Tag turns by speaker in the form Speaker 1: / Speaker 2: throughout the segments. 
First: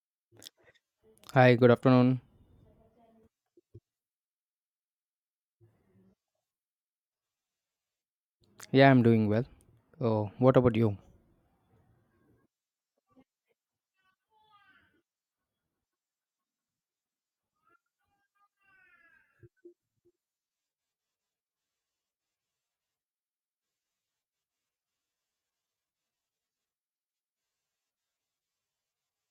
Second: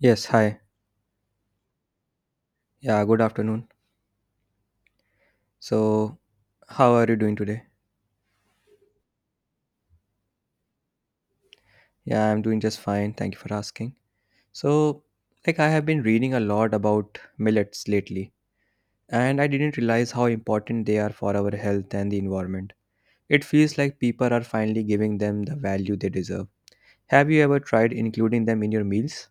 Speaker 1: Yes, hi.
Speaker 2: Hi, good afternoon.
Speaker 1: Yeah, good afternoon. So, how are you doing today?
Speaker 2: Yeah, I'm doing well. Oh, what about you?
Speaker 1: Yeah, I'm doing just fine. Thank you for asking. So, I have been reading a lot about millets lately, and I didn't realize how important they are for our health and the environment. It feels like people are finally giving them the value they deserve. Have you ever tried including them in your meals?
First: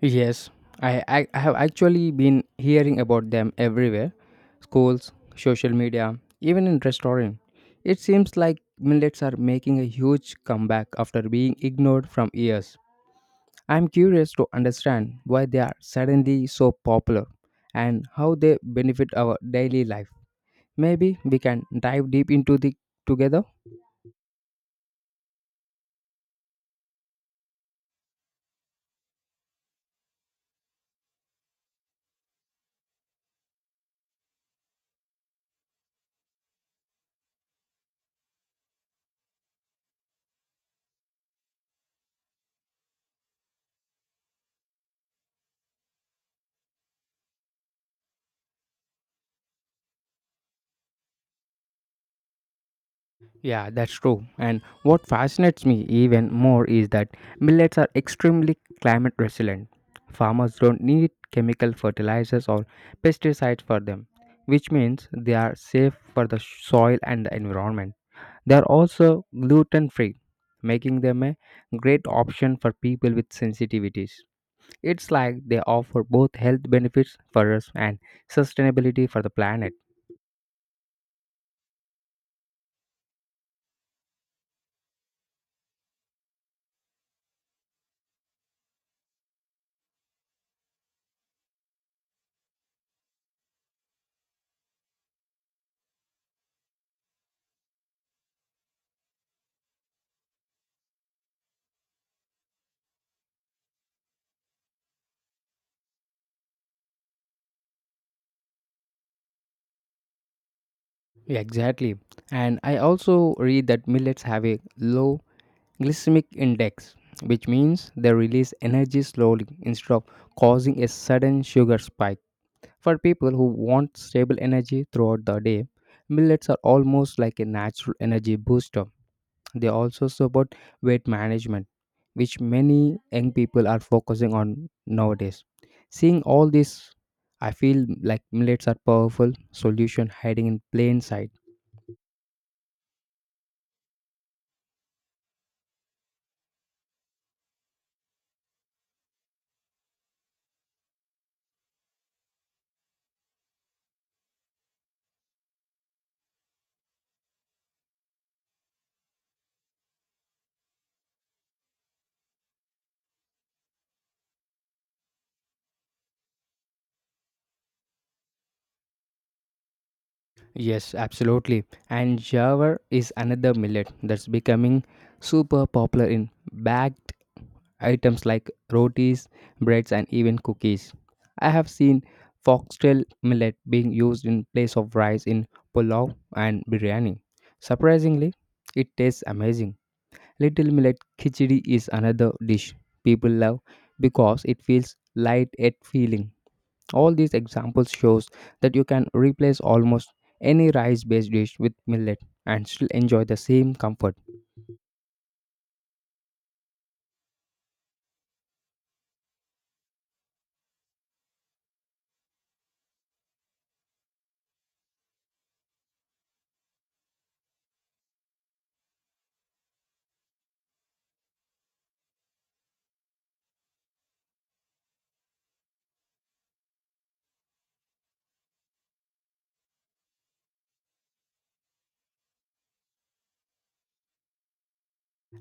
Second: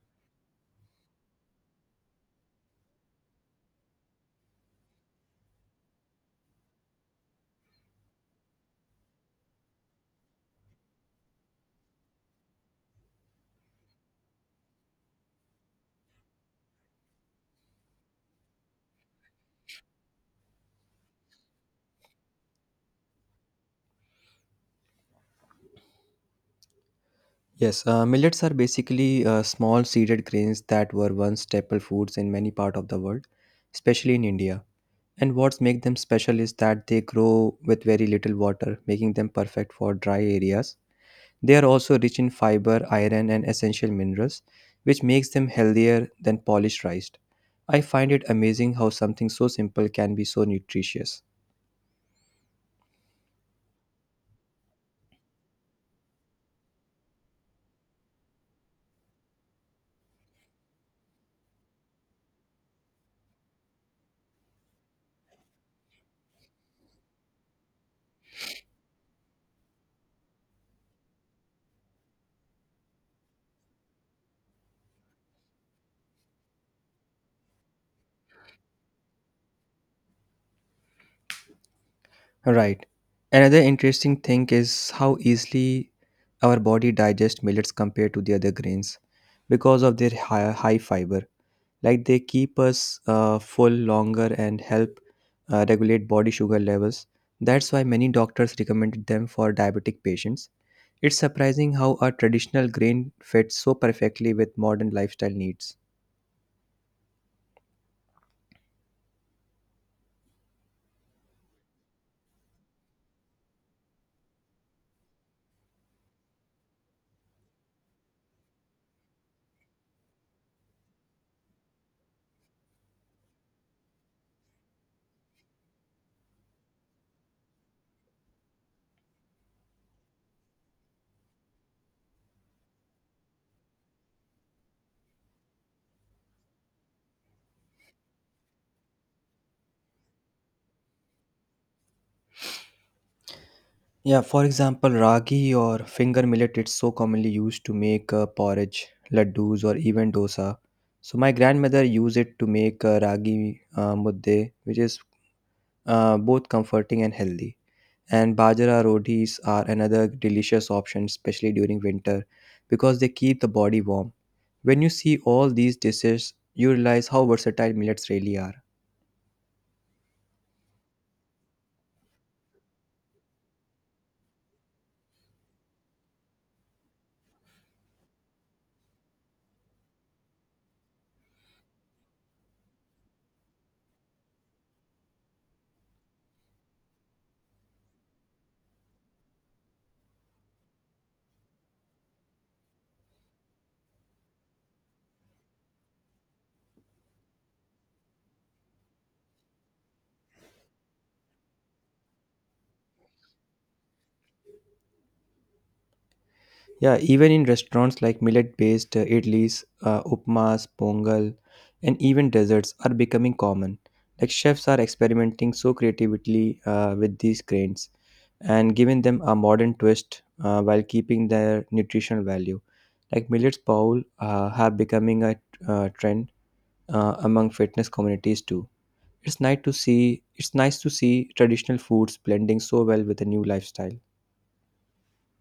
Speaker 2: Yes, I have actually been hearing about them everywhere schools, social media, even in restaurant. It seems like millets are making a huge comeback after being ignored from years. I'm curious to understand why they are suddenly so popular and how they benefit our daily life. Maybe we can dive deep into the together.
Speaker 1: Yes, millets are basically small seeded grains that were once staple foods in many parts of the world, especially in India. And what makes them special is that they grow with very little water, making them perfect for dry areas. They are also rich in fiber, iron, and essential minerals, which makes them healthier than polished rice. I find it amazing how something so simple can be so nutritious.
Speaker 2: Yeah, that's true. And what fascinates me even more is that millets are extremely climate resilient. Farmers don't need chemical fertilizers or pesticides for them, which means they are safe for the soil and the environment. They are also gluten free, making them a great option for people with sensitivities. It's like they offer both health benefits for us and sustainability for the planet.
Speaker 1: Right. Another interesting thing is how easily our body digests millets compared to the other grains because of their high fiber. Like they keep us full longer and help regulate body sugar levels. That's why many doctors recommended them for diabetic patients. It's surprising how a traditional grain fits so perfectly with modern lifestyle needs.
Speaker 2: Yeah, exactly. And I also read that millets have a low glycemic index, which means they release energy slowly instead of causing a sudden sugar spike. For people who want stable energy throughout the day, millets are almost like a natural energy booster. They also support weight management, which many young people are focusing on nowadays. Seeing all this, I feel like millets are powerful solution hiding in plain sight.
Speaker 1: Yeah, for example, ragi or finger millet, it's so commonly used to make porridge, laddus, or even dosa. So my grandmother used it to make ragi mudde, which is both comforting and healthy. And bajra rotis are another delicious option, especially during winter, because they keep the body warm. When you see all these dishes, you realize how versatile millets really are.
Speaker 2: Yes, absolutely. And jawar is another millet that's becoming super popular in bagged items like rotis, breads, and even cookies. I have seen foxtail millet being used in place of rice in pulao and biryani. Surprisingly, it tastes amazing. Little millet khichdi is another dish people love because it feels light yet feeling. All these examples shows that you can replace almost any rice-based dish with millet and still enjoy the same comfort.
Speaker 1: Yeah, even in restaurants, like millet based idlis, upmas, pongal, and even desserts are becoming common. Like chefs are experimenting so creatively with these grains and giving them a modern twist while keeping their nutritional value. Like millets bowl have becoming a trend among fitness communities too. It's nice to see traditional foods blending so well with a new lifestyle.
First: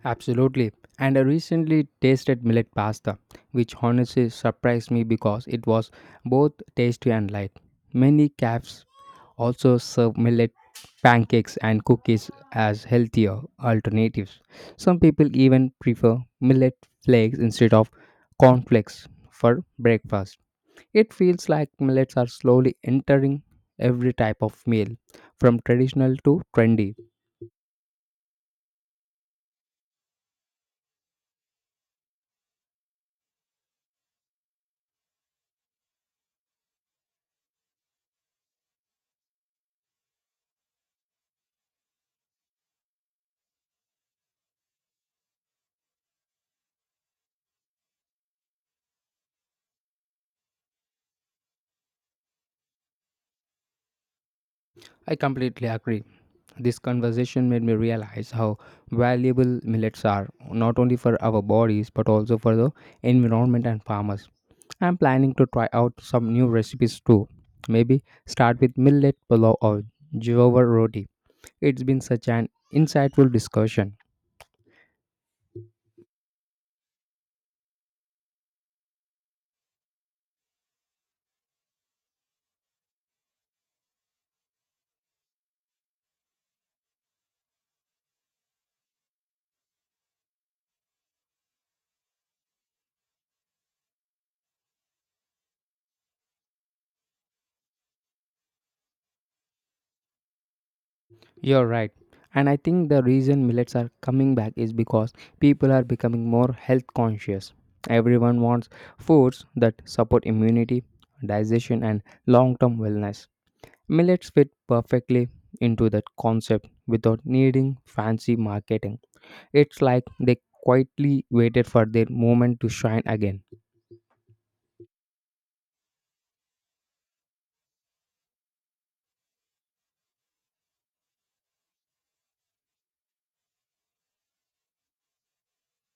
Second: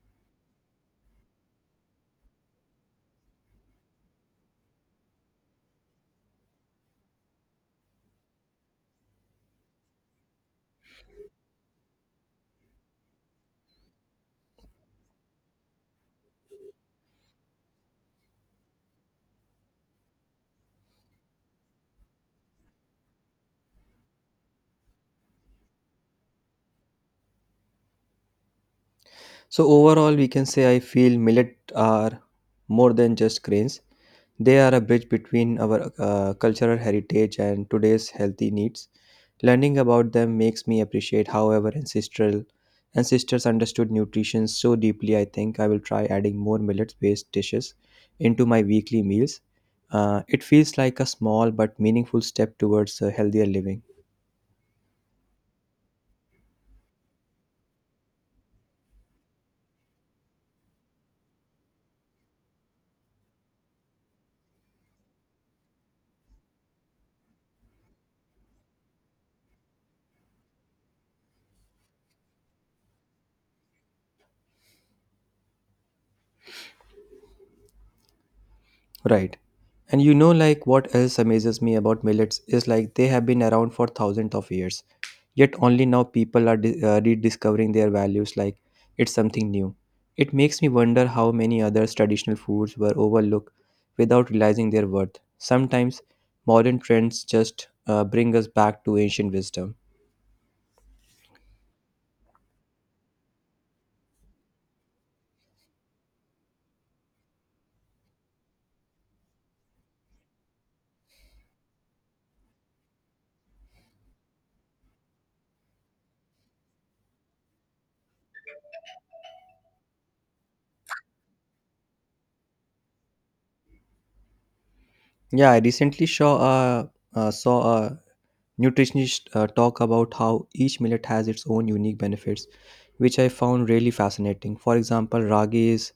Speaker 2: Absolutely. And I recently tasted millet pasta, which honestly surprised me because it was both tasty and light. Many cafes also serve millet pancakes and cookies as healthier alternatives. Some people even prefer millet flakes instead of cornflakes for breakfast. It feels like millets are slowly entering every type of meal, from traditional to trendy.
Speaker 1: So overall, we can say I feel millet are more than just grains. They are a bridge between our cultural heritage and today's healthy needs. Learning about them makes me appreciate how our ancestral ancestors understood nutrition so deeply. I think I will try adding more millet-based dishes into my weekly meals. It feels like a small but meaningful step towards a healthier living.
Speaker 2: I completely agree. This conversation made me realize how valuable millets are, not only for our bodies but also for the environment and farmers. I'm planning to try out some new recipes too. Maybe start with millet pulao or jowar roti. It's been such an insightful discussion.
Speaker 1: Right. And you know, like, what else amazes me about millets is like they have been around for thousands of years. Yet only now people are rediscovering their values like it's something new. It makes me wonder how many other traditional foods were overlooked without realizing their worth. Sometimes modern trends just bring us back to ancient wisdom.
Speaker 2: You're right. And I think the reason millets are coming back is because people are becoming more health conscious. Everyone wants foods that support immunity, digestion, and long term wellness. Millets fit perfectly into that concept without needing fancy marketing. It's like they quietly waited for their moment to shine again.
Speaker 1: Yeah, I recently saw a a nutritionists talk about how each millet has its own unique benefits, which I found really fascinating. For example, ragi is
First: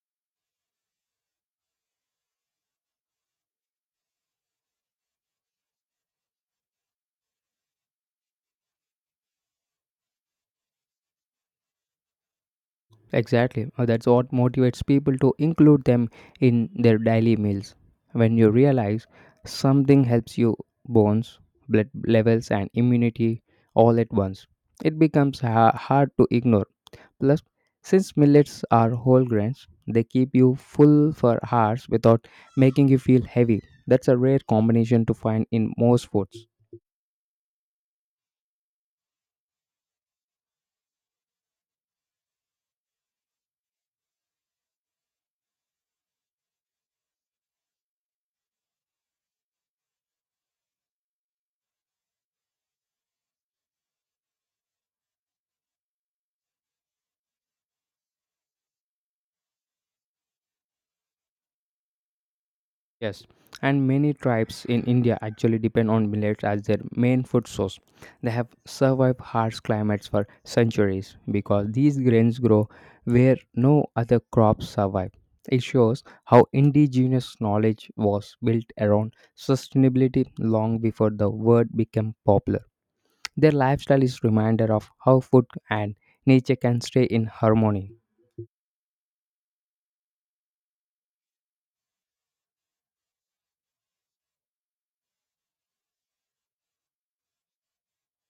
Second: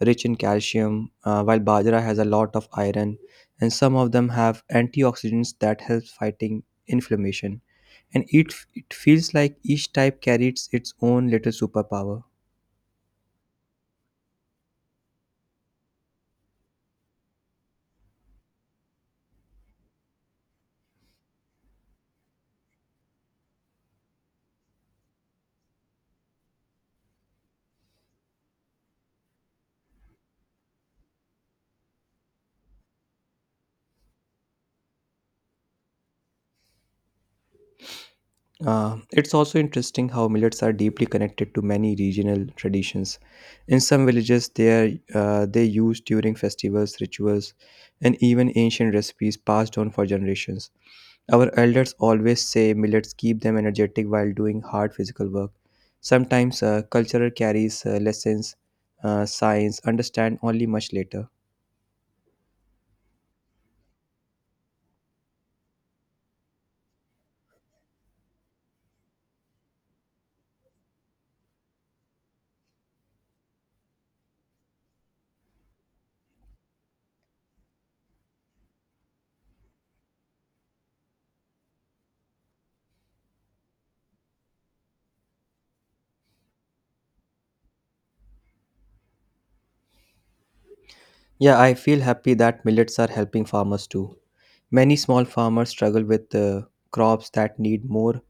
Speaker 1: rich in calcium, while bajra has a lot of iron, and some of them have antioxidants that help fighting inflammation. And it feels like each type carries its own little superpower.
Speaker 2: Exactly. That's what motivates people to include them in their daily meals. When you realize something helps you bones, blood levels, and immunity all at once, it becomes hard to ignore. Plus, since millets are whole grains, they keep you full for hours without making you feel heavy. That's a rare combination to find in most foods.
Speaker 1: It's also interesting how millets are deeply connected to many regional traditions. In some villages, they used during festivals, rituals, and even ancient recipes passed on for generations. Our elders always say millets keep them energetic while doing hard physical work. Sometimes culture carries lessons, science understand only much later.
Speaker 2: Yes, and many tribes in India actually depend on millets as their main food source. They have survived harsh climates for centuries because these grains grow where no other crops survive. It shows how indigenous knowledge was built around sustainability long before the word became popular. Their lifestyle is reminder of how food and nature can stay in harmony.
Speaker 1: Yeah, I feel happy that millets are helping farmers too. Many small farmers struggle with crops that need more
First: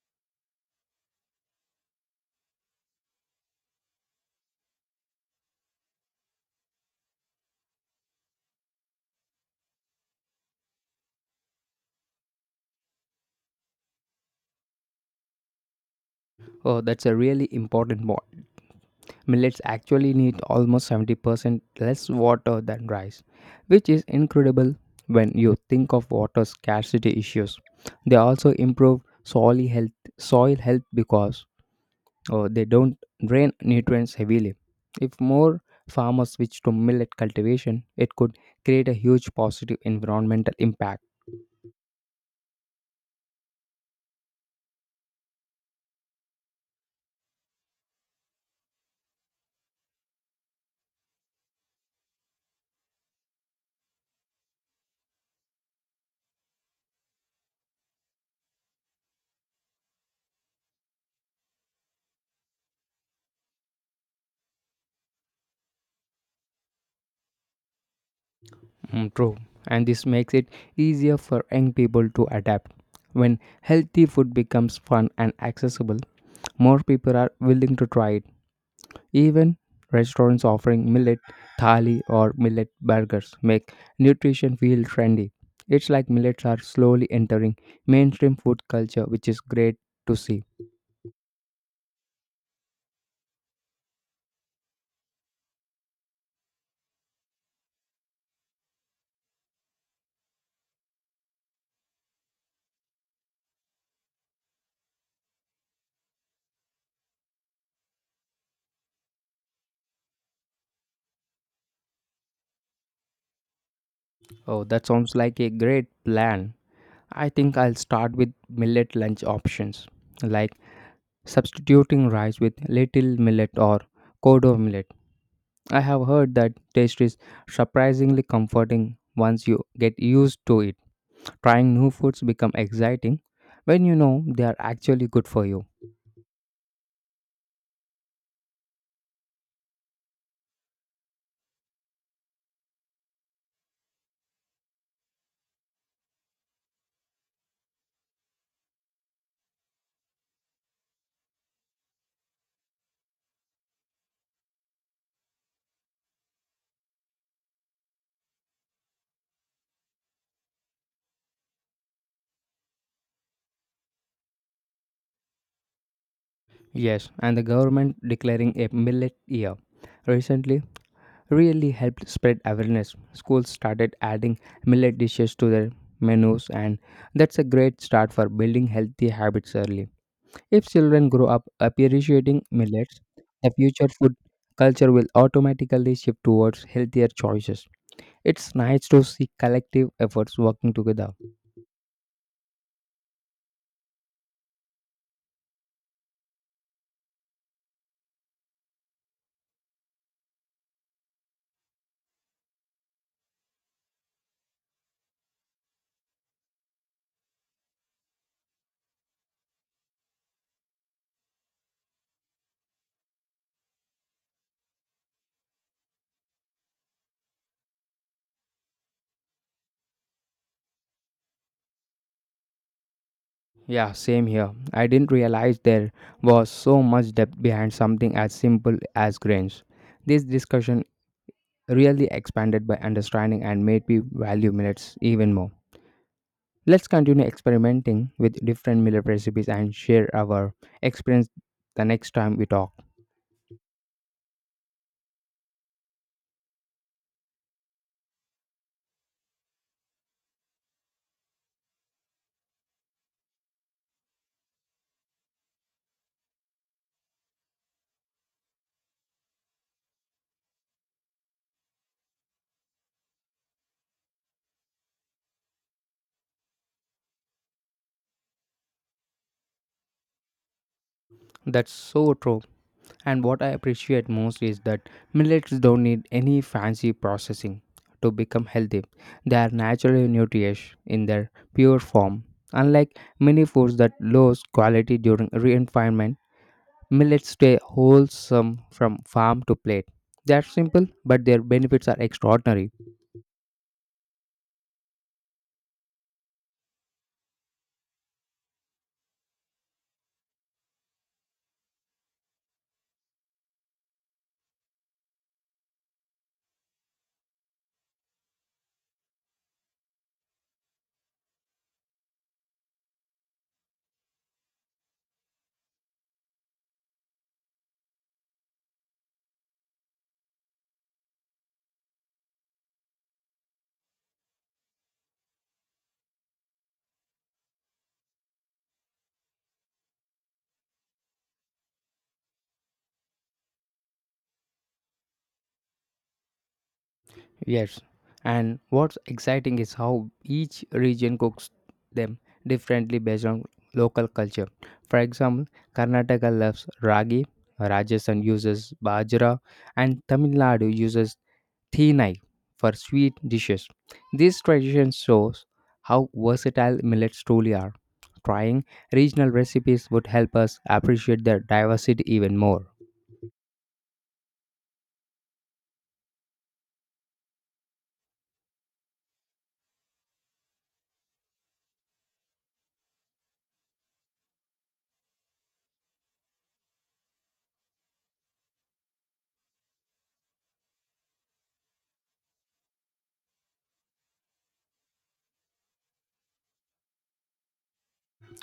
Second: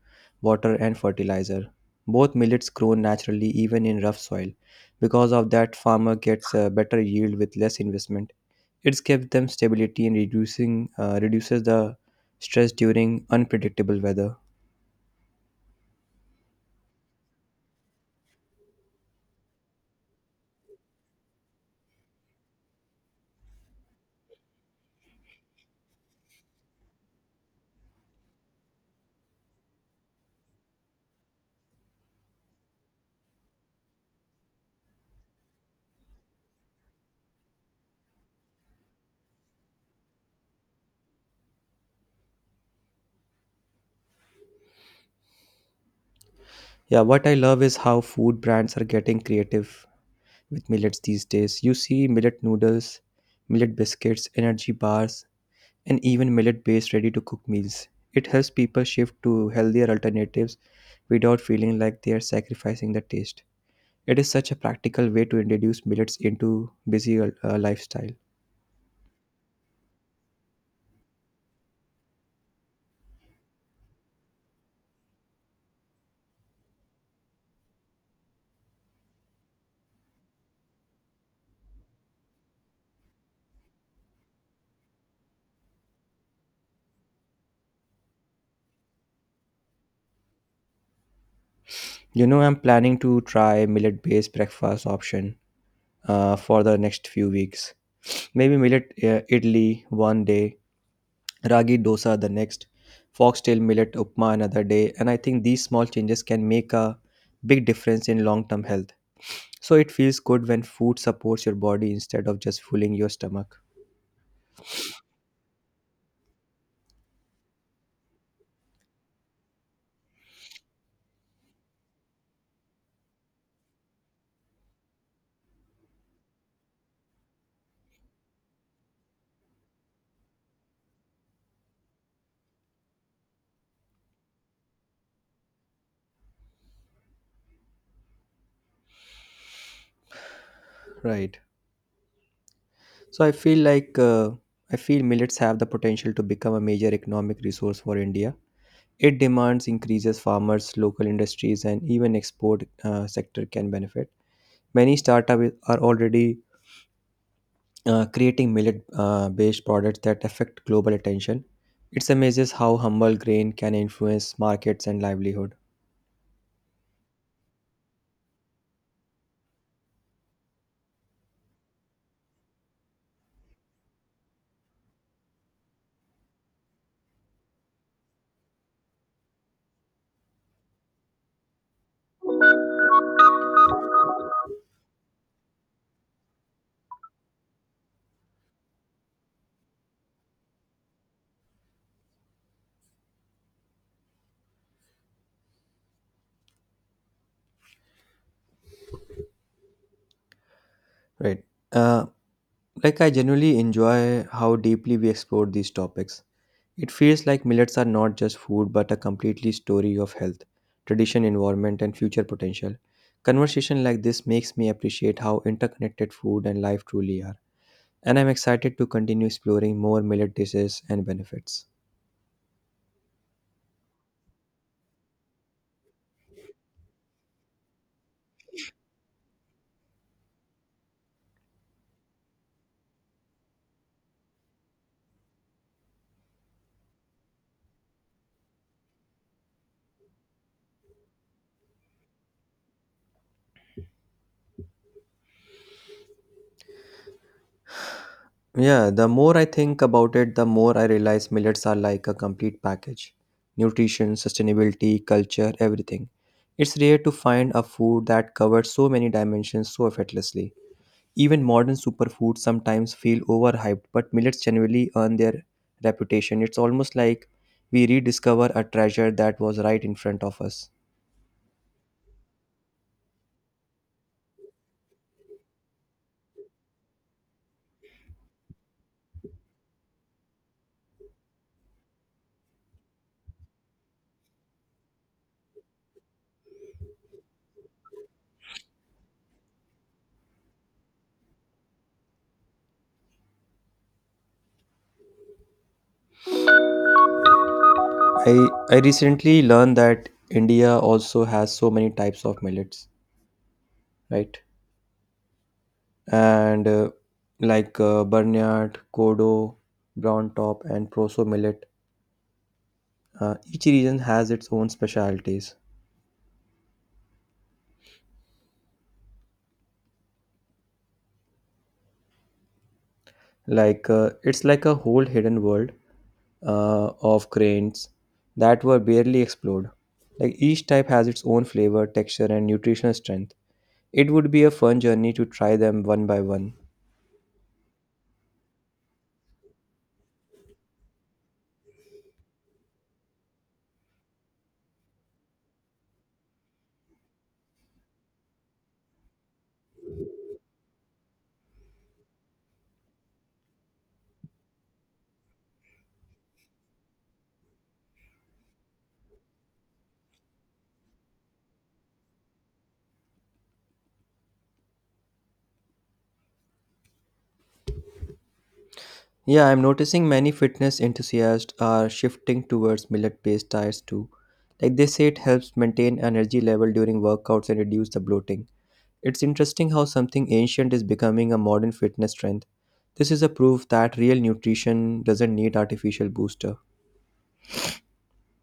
Speaker 1: water and fertilizer. Both millets grow naturally even in rough soil. Because of that, farmer gets a better yield with less investment. It's gives them stability and reducing reduces the stress during unpredictable weather.
Speaker 2: Oh, that's a really important point. Millets actually need almost 70% less water than rice, which is incredible when you think of water scarcity issues. They also improve soil health because oh, they don't drain nutrients heavily. If more farmers switch to millet cultivation, it could create a huge positive environmental impact.
Speaker 1: Yeah, what I love is how food brands are getting creative with millets these days. You see millet noodles, millet biscuits, energy bars, and even millet based ready to cook meals. It helps people shift to healthier alternatives without feeling like they are sacrificing the taste. It is such a practical way to introduce millets into busy lifestyle.
Speaker 2: Mm, true, and this makes it easier for young people to adapt. When healthy food becomes fun and accessible, more people are willing to try it. Even restaurants offering millet thali or millet burgers make nutrition feel trendy. It's like millets are slowly entering mainstream food culture, which is great to see.
Speaker 1: You know, I'm planning to try millet based breakfast option for the next few weeks. Maybe millet idli one day, ragi dosa the next, foxtail millet upma another day, and I think these small changes can make a big difference in long term health. So it feels good when food supports your body instead of just filling your stomach.
Speaker 2: Oh, that sounds like a great plan. I think I'll start with millet lunch options, like substituting rice with little millet or kodo millet. I have heard that taste is surprisingly comforting once you get used to it. Trying new foods become exciting when you know they are actually good for you.
Speaker 1: Right. So I feel millets have the potential to become a major economic resource for India. It demands increases farmers, local industries, and even export sector can benefit. Many startups are already creating millet-based products that affect global attention. It's amazes how humble grain can influence markets and livelihood.
Speaker 2: Yes, and the government declaring a millet year recently really helped spread awareness. Schools started adding millet dishes to their menus, and that's a great start for building healthy habits early. If children grow up appreciating millets, the future food culture will automatically shift towards healthier choices. It's nice to see collective efforts working together.
Speaker 1: Right. Uh, Like, I genuinely enjoy how deeply we explore these topics. It feels like millets are not just food but a completely story of health, tradition, environment, and future potential. Conversation like this makes me appreciate how interconnected food and life truly are, and I'm excited to continue exploring more millet dishes and benefits.
Speaker 2: Yeah, same here. I didn't realize there was so much depth behind something as simple as grains. This discussion really expanded by understanding and made me value millets even more. Let's continue experimenting with different meal recipes and share our experience the next time we talk.
Speaker 1: Yeah, the more I think about it, the more I realize millets are like a complete package: nutrition, sustainability, culture, everything. It's rare to find a food that covers so many dimensions so effortlessly. Even modern superfoods sometimes feel overhyped, but millets genuinely earn their reputation. It's almost like we rediscover a treasure that was right in front of us.
Speaker 2: That's so true. And what I appreciate most is that millets don't need any fancy processing to become healthy. They are naturally nutritious in their pure form, unlike many foods that lose quality during refinement. Millets stay wholesome from farm to plate. They are simple, but their benefits are extraordinary.
Speaker 1: I recently learned that India also has so many types of millets, right? And Barnyard, Kodo, Brown Top, and Proso millet. Each region has its own specialties. It's like a whole hidden world of grains that were barely explored. Like each type has its own flavor, texture, and nutritional strength. It would be a fun journey to try them one by one.
Speaker 2: Yes, and what's exciting is how each region cooks them differently based on local culture. For example, Karnataka loves ragi, Rajasthan uses bajra, and Tamil Nadu uses thinai for sweet dishes. These traditions shows how versatile millets truly are. Trying regional recipes would help us appreciate their diversity even more.
Speaker 1: Yeah, I'm noticing many fitness enthusiasts are shifting towards millet-based diets too. Like they say it helps maintain energy level during workouts and reduce the bloating. It's interesting how something ancient is becoming a modern fitness trend. This is a proof that real nutrition doesn't need artificial booster.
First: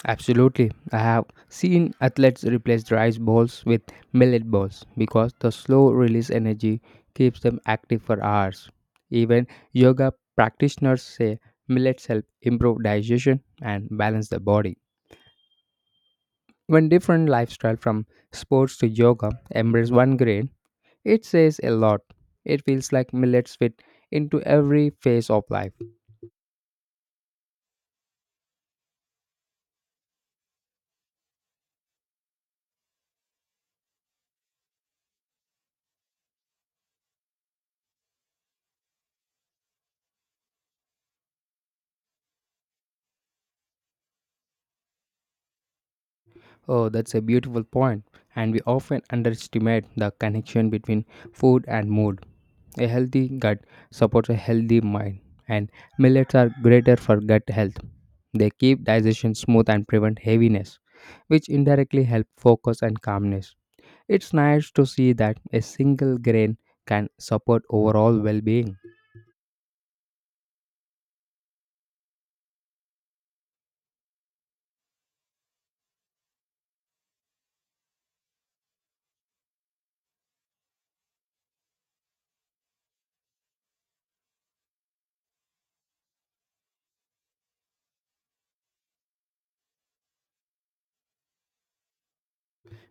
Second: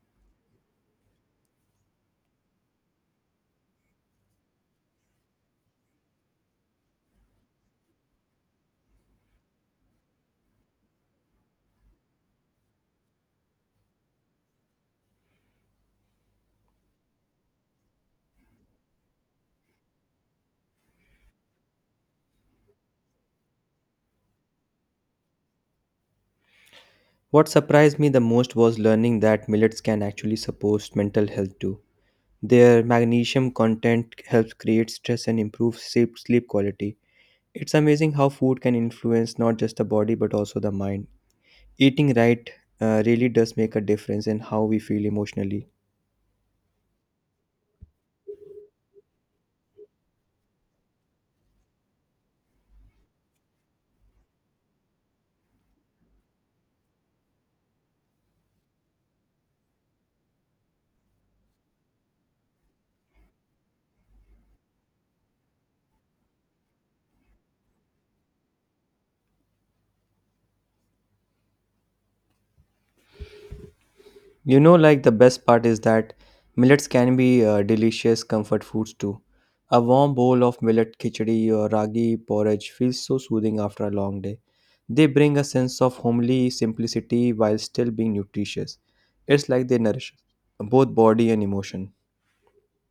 Speaker 2: Absolutely. I have seen athletes replace rice balls with millet balls because the slow release energy keeps them active for hours. Even yoga practitioners say millets help improve digestion and balance the body. When different lifestyle from sports to yoga embrace one grain, it says a lot. It feels like millets fit into every phase of life.
Speaker 1: What surprised me the most was learning that millets can actually support mental health too. Their magnesium content helps create stress and improves sleep quality. It's amazing how food can influence not just the body but also the mind. Eating right really does make a difference in how we feel emotionally.
Speaker 2: Oh, that's a beautiful point, and we often underestimate the connection between food and mood. A healthy gut supports a healthy mind, and millets are greater for gut health. They keep digestion smooth and prevent heaviness, which indirectly help focus and calmness. It's nice to see that a single grain can support overall well-being.
Speaker 1: You know, like, the best part is that millets can be delicious comfort foods too. A warm bowl of millet khichdi or ragi porridge feels so soothing after a long day. They bring a sense of homely simplicity while still being nutritious. It's like they nourish both body and emotion.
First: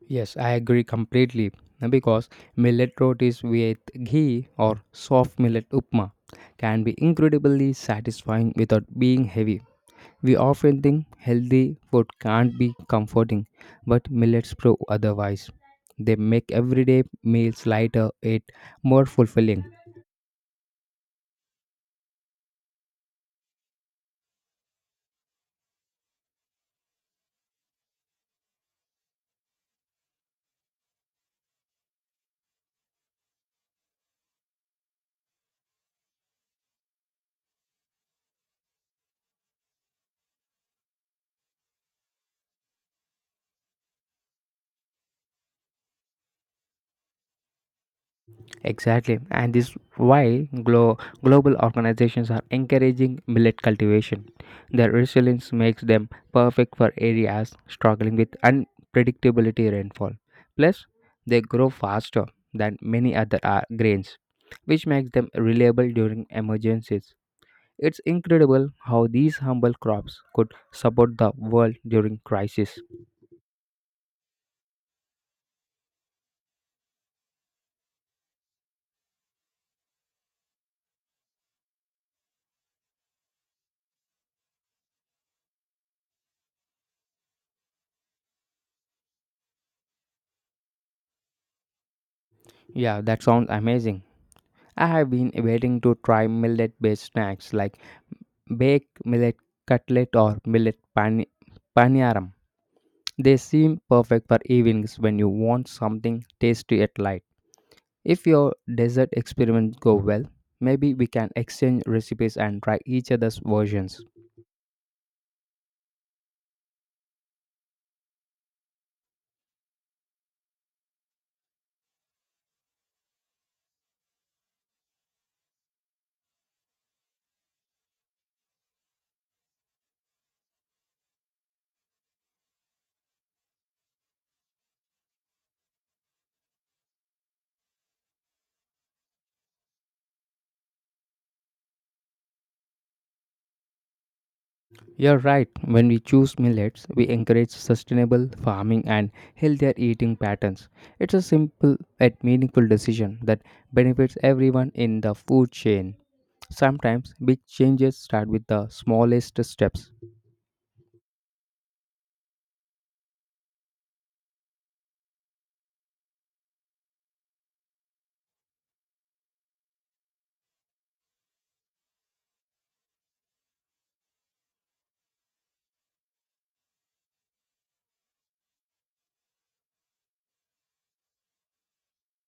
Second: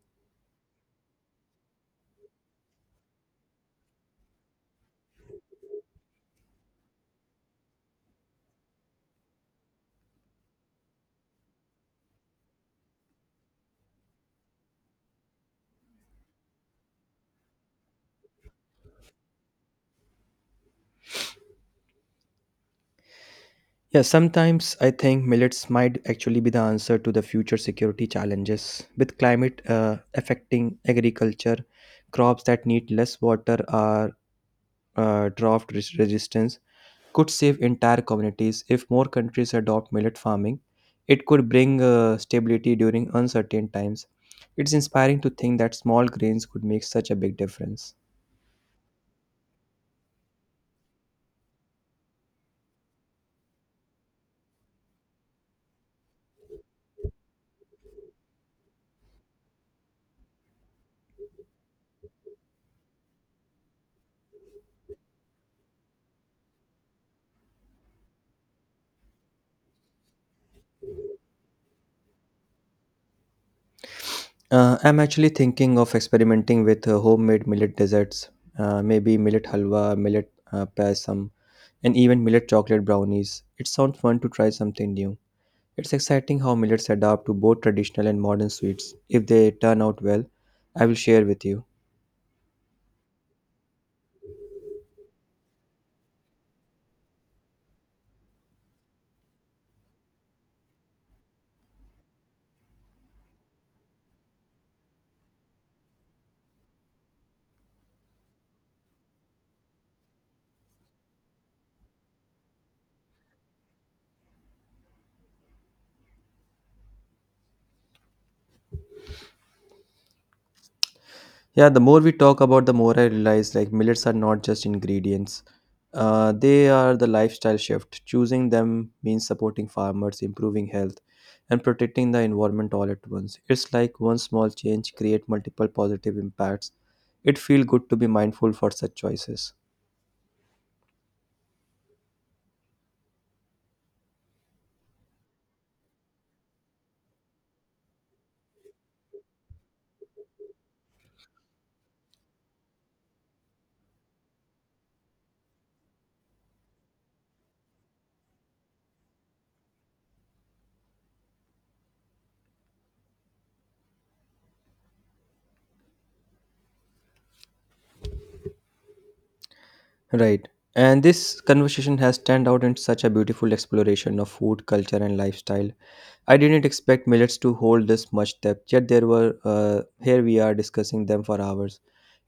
Speaker 2: Yes, I agree completely because millet rotis with ghee or soft millet upma can be incredibly satisfying without being heavy. We often think healthy food can't be comforting, but millets prove otherwise. They make everyday meals lighter yet more fulfilling.
Speaker 1: Yeah, sometimes I think millets might actually be the answer to the future security challenges. With climate affecting agriculture, crops that need less water are resistance could save entire communities. If more countries adopt millet farming, it could bring stability during uncertain times. It's inspiring to think that small grains could make such a big difference.
Speaker 2: Exactly, and this why global organizations are encouraging millet cultivation. Their resilience makes them perfect for areas struggling with unpredictability rainfall. Plus, they grow faster than many other grains, which makes them reliable during emergencies. It's incredible how these humble crops could support the world during crisis.
Speaker 1: I'm actually thinking of experimenting with homemade millet desserts, maybe millet halwa, millet pasam, and even millet chocolate brownies. It sounds fun to try something new. It's exciting how millets adapt to both traditional and modern sweets. If they turn out well, I will share with you.
Speaker 2: Yeah, that sounds amazing. I have been waiting to try millet based snacks like baked millet cutlet or millet paniyaram. They seem perfect for evenings when you want something tasty at light. If your dessert experiments go well, maybe we can exchange recipes and try each other's versions.
Speaker 1: Yeah, the more we talk about, the more I realize like millets are not just ingredients. They are the lifestyle shift. Choosing them means supporting farmers, improving health, and protecting the environment all at once. It's like one small change create multiple positive impacts. It feel good to be mindful for such choices.
Speaker 2: You're right, when we choose millets, we encourage sustainable farming and healthier eating patterns. It's a simple yet meaningful decision that benefits everyone in the food chain. Sometimes big changes start with the smallest steps.
Speaker 1: Right. And this conversation has turned out in such a beautiful exploration of food, culture, and lifestyle. I didn't expect millets to hold this much depth, yet there were. Here we are discussing them for hours.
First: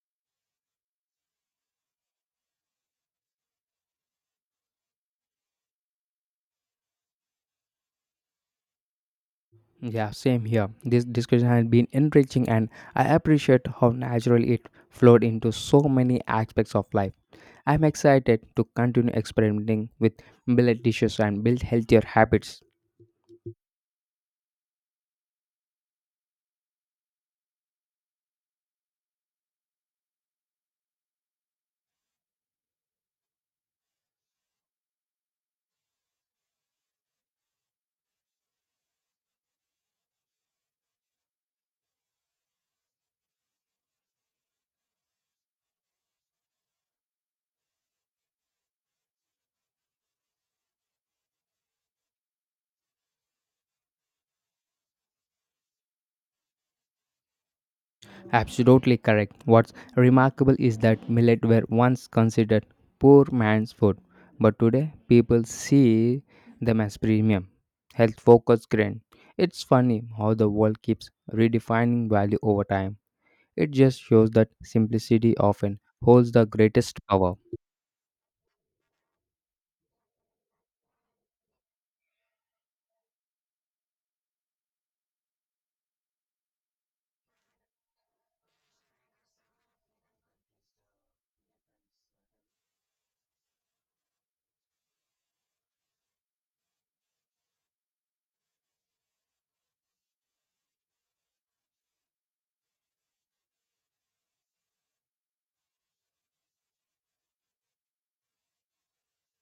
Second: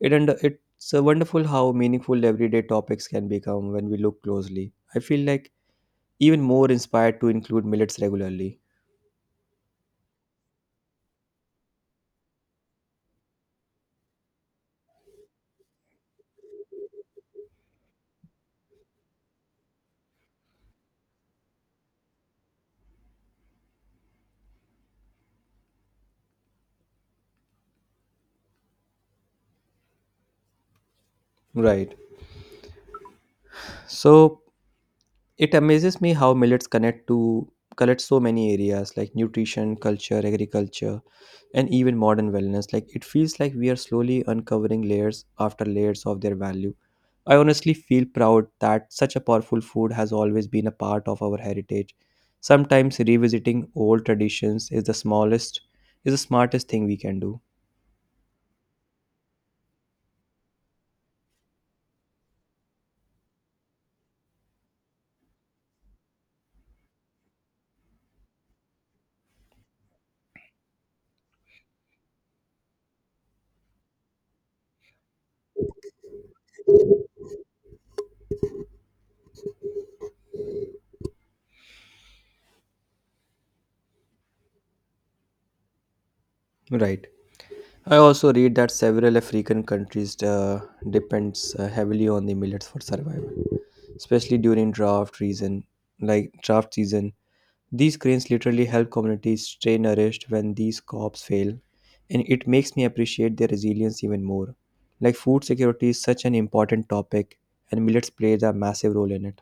Speaker 1: It's wonderful how meaningful everyday topics can become when we look closely. I feel like even more inspired to include millets regularly.
Speaker 2: Yeah, same here. This discussion has been enriching, and I appreciate how naturally it flowed into so many aspects of life. I'm excited to continue experimenting with millet dishes and build healthier habits.
Speaker 1: Right. So it amazes me how millets connect to collect so many areas like nutrition, culture, agriculture, and even modern wellness. Like it feels like we are slowly uncovering layers after layers of their value. I honestly feel proud that such a powerful food has always been a part of our heritage. Sometimes revisiting old traditions is the smartest thing we can do.
Speaker 2: Absolutely correct. What's remarkable is that millet were once considered poor man's food, but today people see them as premium, health focused grain. It's funny how the world keeps redefining value over time. It just shows that simplicity often holds the greatest power.
Speaker 1: Right. I also read that several African countries depends heavily on the millets for survival, especially during draft season. Like draft season, these cranes literally help communities stay nourished when these crops fail, and it makes me appreciate their resilience even more. Like food security is such an important topic, and millets play a massive role in it.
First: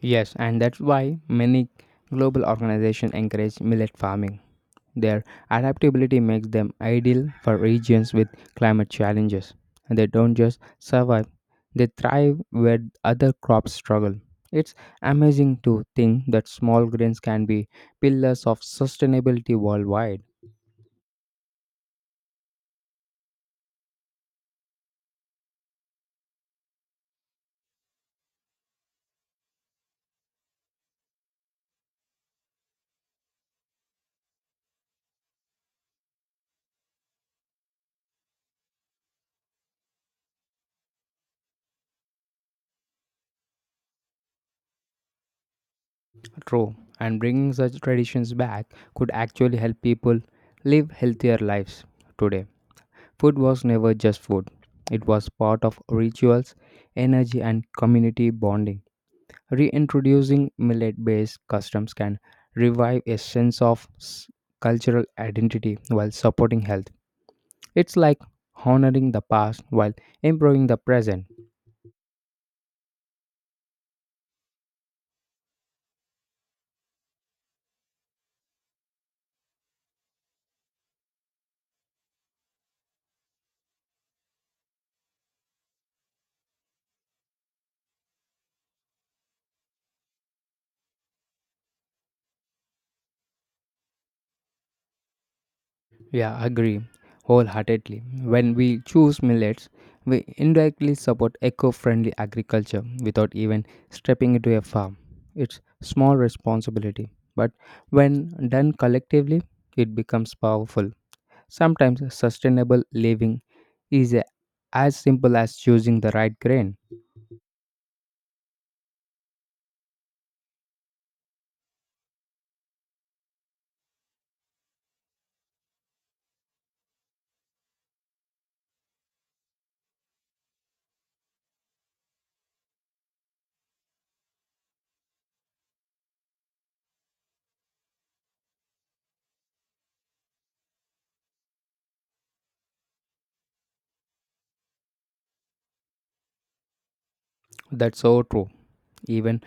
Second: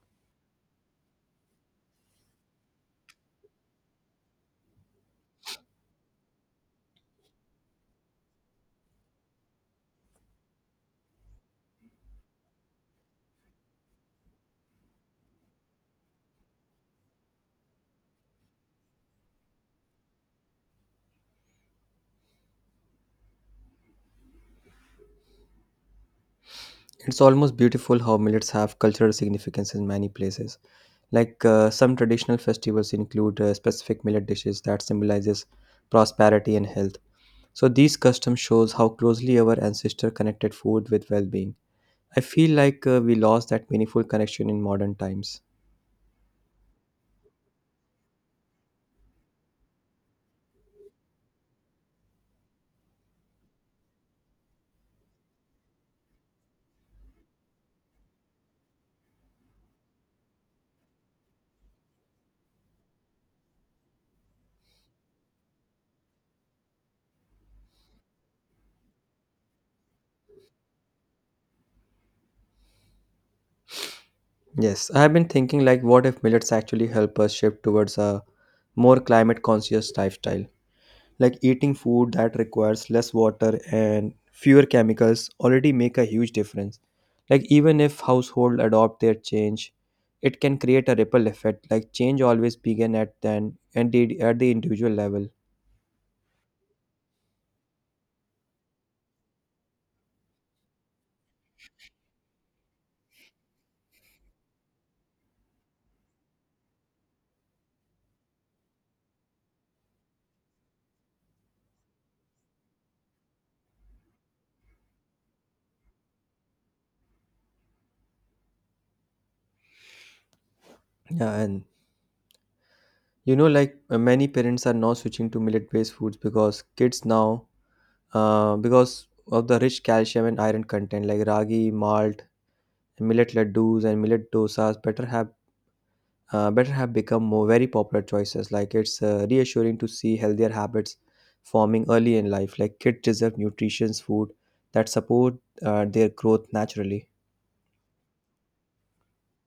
Speaker 2: Yes, and that's why many global organizations encourage millet farming. Their adaptability makes them ideal for regions with climate challenges. And they don't just survive, they thrive where other crops struggle. It's amazing to think that small grains can be pillars of sustainability worldwide.
Speaker 1: It's almost beautiful how millets have cultural significance in many places. Like some traditional festivals include specific millet dishes that symbolizes prosperity and health. So these customs shows how closely our ancestor connected food with well-being. I feel like we lost that meaningful connection in modern times.
Speaker 2: True, and bringing such traditions back could actually help people live healthier lives today. Food was never just food, it was part of rituals, energy, and community bonding. Reintroducing millet based customs can revive a sense of cultural identity while supporting health. It's like honoring the past while improving the present.
Speaker 1: Yes, I have been thinking like what if millets actually help us shift towards a more climate conscious lifestyle? Like eating food that requires less water and fewer chemicals already make a huge difference. Like even if household adopt their change, it can create a ripple effect. Like change always begin at then and did at the individual level.
Speaker 2: Yeah, agree wholeheartedly. When we choose millets, we indirectly support eco friendly agriculture without even stepping into a farm. It's small responsibility, but when done collectively, it becomes powerful. Sometimes sustainable living is as simple as choosing the right grain.
Speaker 1: Yeah, and you know, like, many parents are now switching to millet based foods because kids now because of the rich calcium and iron content, like ragi, malt, millet laddus, and millet dosas better have become more very popular choices. Like it's reassuring to see healthier habits forming early in life. Like kids deserve nutritious food that support their growth naturally.
Speaker 2: That's so true. Even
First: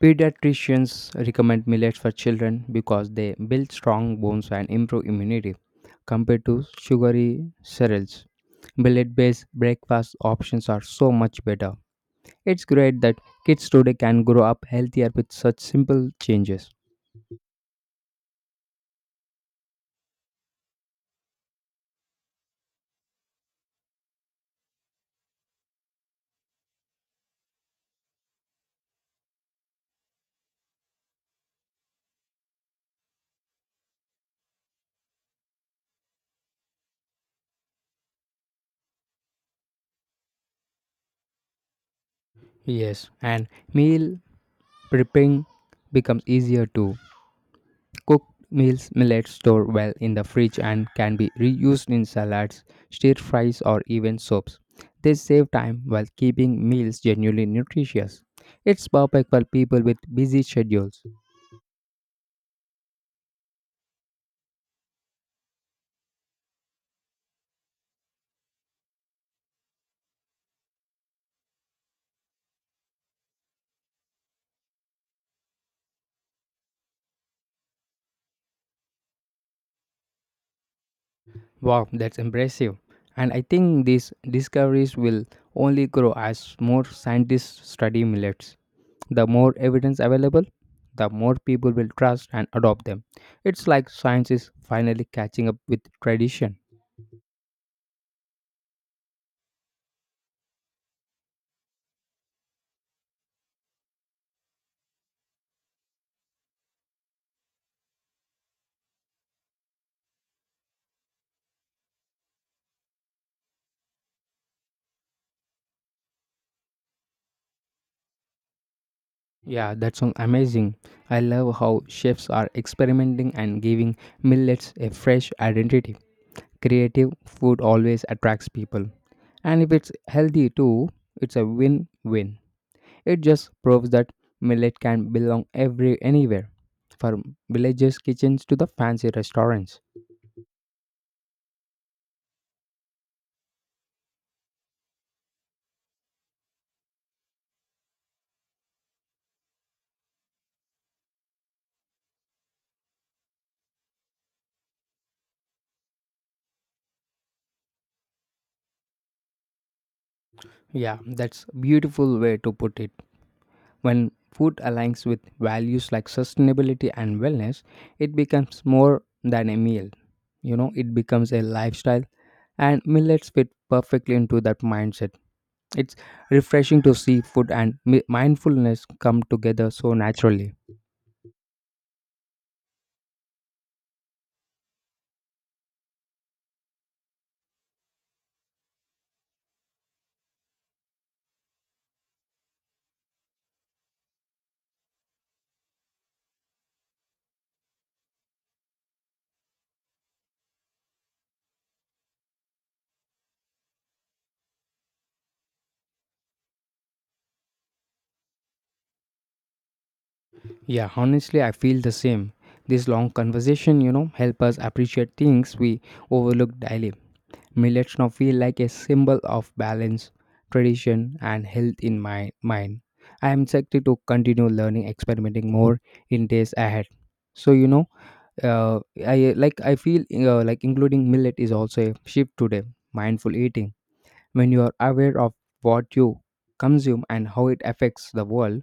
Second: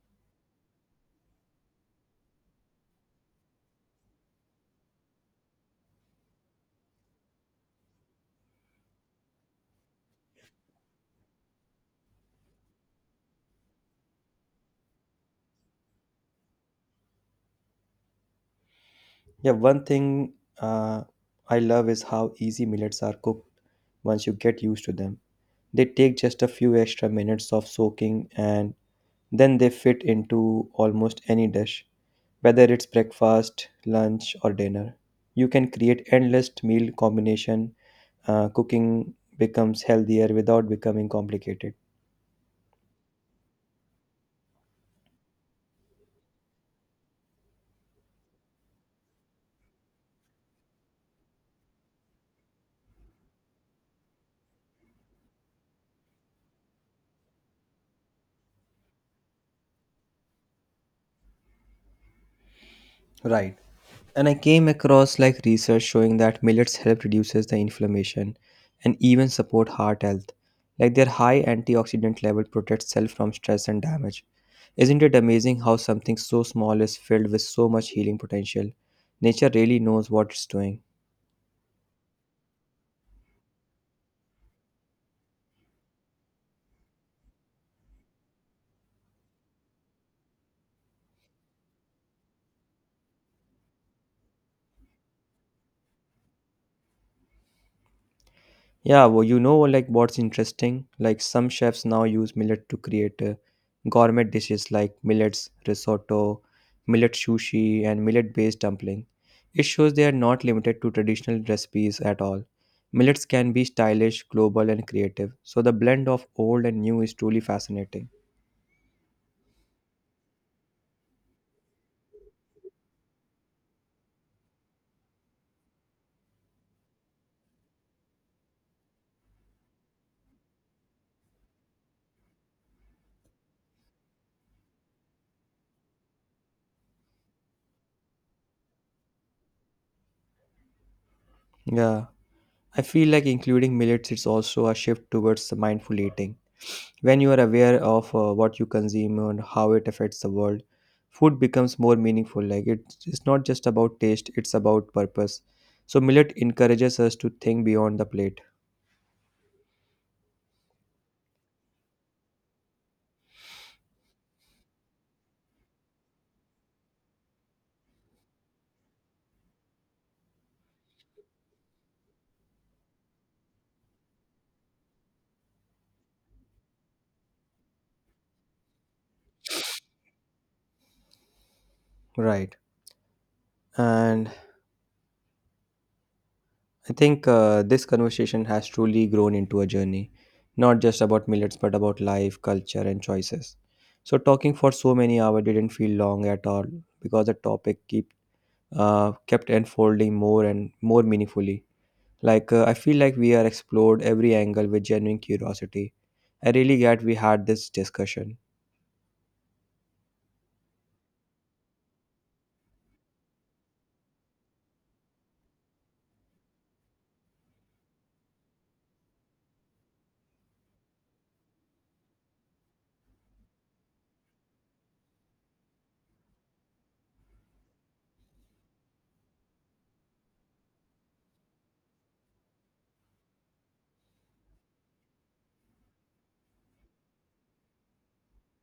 Speaker 2: pediatricians recommend millets for children because they build strong bones and improve immunity compared to sugary cereals. Millet based breakfast options are so much better. It's great that kids today can grow up healthier with such simple changes.
Speaker 1: Yeah, one thing uh, I love is how easy millets are cooked once you get used to them. They take just a few extra minutes of soaking and then they fit into almost any dish, whether it's breakfast, lunch, or dinner. You can create endless meal combination. Cooking becomes healthier without becoming complicated.
Speaker 2: Yes, and meal prepping becomes easier too. Cooked meals millets store well in the fridge and can be reused in salads, stir fries, or even soups. They save time while keeping meals genuinely nutritious. It's perfect for people with busy schedules.
Speaker 1: Right. And I came across like research showing that millets help reduces the inflammation and even support heart health. Like their high antioxidant level protects cell from stress and damage. Isn't it amazing how something so small is filled with so much healing potential? Nature really knows what it's doing.
Speaker 2: Wow, that's impressive. And I think these discoveries will only grow as more scientists study millets. The more evidence available, the more people will trust and adopt them. It's like science is finally catching up with tradition.
Speaker 1: Yeah, well, you know, like, what's interesting? Like some chefs now use millet to create gourmet dishes like millets risotto, millet sushi, and millet-based dumpling. It shows they are not limited to traditional recipes at all. Millets can be stylish, global, and creative. So the blend of old and new is truly fascinating.
Speaker 2: Yeah, that sounds amazing. I love how chefs are experimenting and giving millets a fresh identity. Creative food always attracts people. And if it's healthy too, it's a win win. It just proves that millet can belong every anywhere, from villagers' kitchens to the fancy restaurants.
Speaker 1: Yeah, I feel like including millets is also a shift towards mindful eating. When you are aware of what you consume and how it affects the world, food becomes more meaningful. Like it's not just about taste, it's about purpose. So millet encourages us to think beyond the plate.
Speaker 2: Yeah, that's beautiful way to put it. When food aligns with values like sustainability and wellness, it becomes more than a meal. You know, it becomes a lifestyle and millets fit perfectly into that mindset. It's refreshing to see food and mindfulness come together so naturally.
Speaker 1: Right. And I think this conversation has truly grown into a journey, not just about millets, but about life, culture, and choices. So talking for so many hours didn't feel long at all because the kept unfolding more and more meaningfully. Like, I feel like we are explored every angle with genuine curiosity. I really glad we had this discussion.
Speaker 2: Yeah, honestly, I feel the same. This long conversation, you know, help us appreciate things we overlook daily. Millets now feel like a symbol of balance, tradition, and health in my mind. I am excited to continue learning, experimenting more in days ahead. So uh, I like I feel like including millet is also a shift today. Mindful eating when you are aware of what you consume and how it affects the world,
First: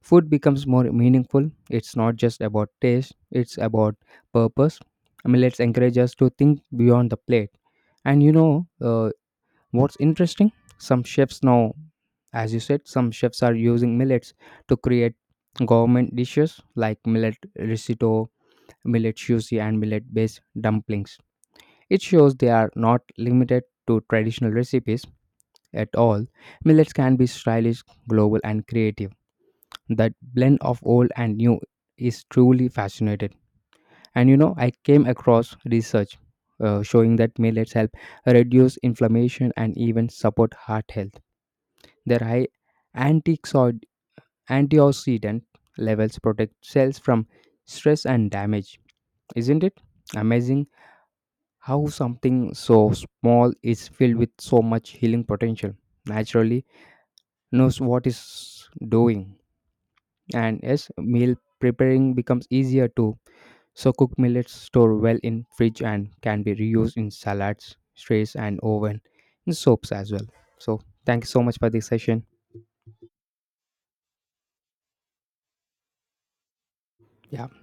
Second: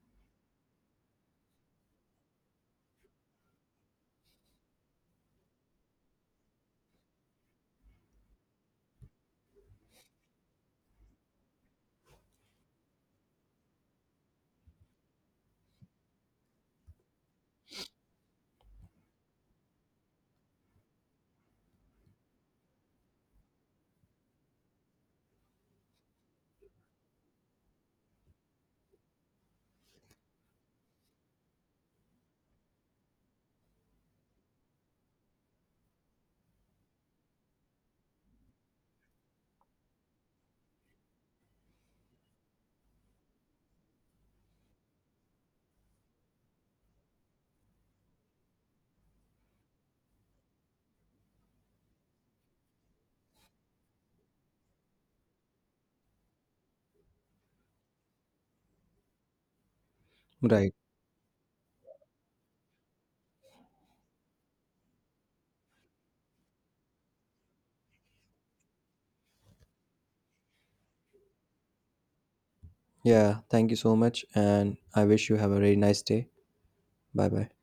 Speaker 2: food becomes more meaningful. It's not just about taste, it's about purpose. I mean, let's encourage us to think beyond the plate. And what's interesting? Some chefs now, as you said, some chefs are using millets to create government dishes like millet risotto, millet sushi, and millet based dumplings. It shows they are not limited to traditional recipes at all, millets can be stylish, global, and creative. That blend of old and new is truly fascinating. And you know, I came across research showing that millets help reduce inflammation and even support heart health. Their high antioxid- antioxidant levels protect cells from stress and damage. Isn't it amazing how something so small is filled with so much healing potential? Naturally, knows what is doing. And
Speaker 1: Right.
Speaker 2: yes, meal preparing becomes easier too, so cooked millets store well in fridge and can be reused in salads, strays, and oven in soaps as well. So thank you so much for this session.
Speaker 1: Yeah. Thank you so much. And I wish you have a very nice day. Bye bye.
Speaker 2: Yeah.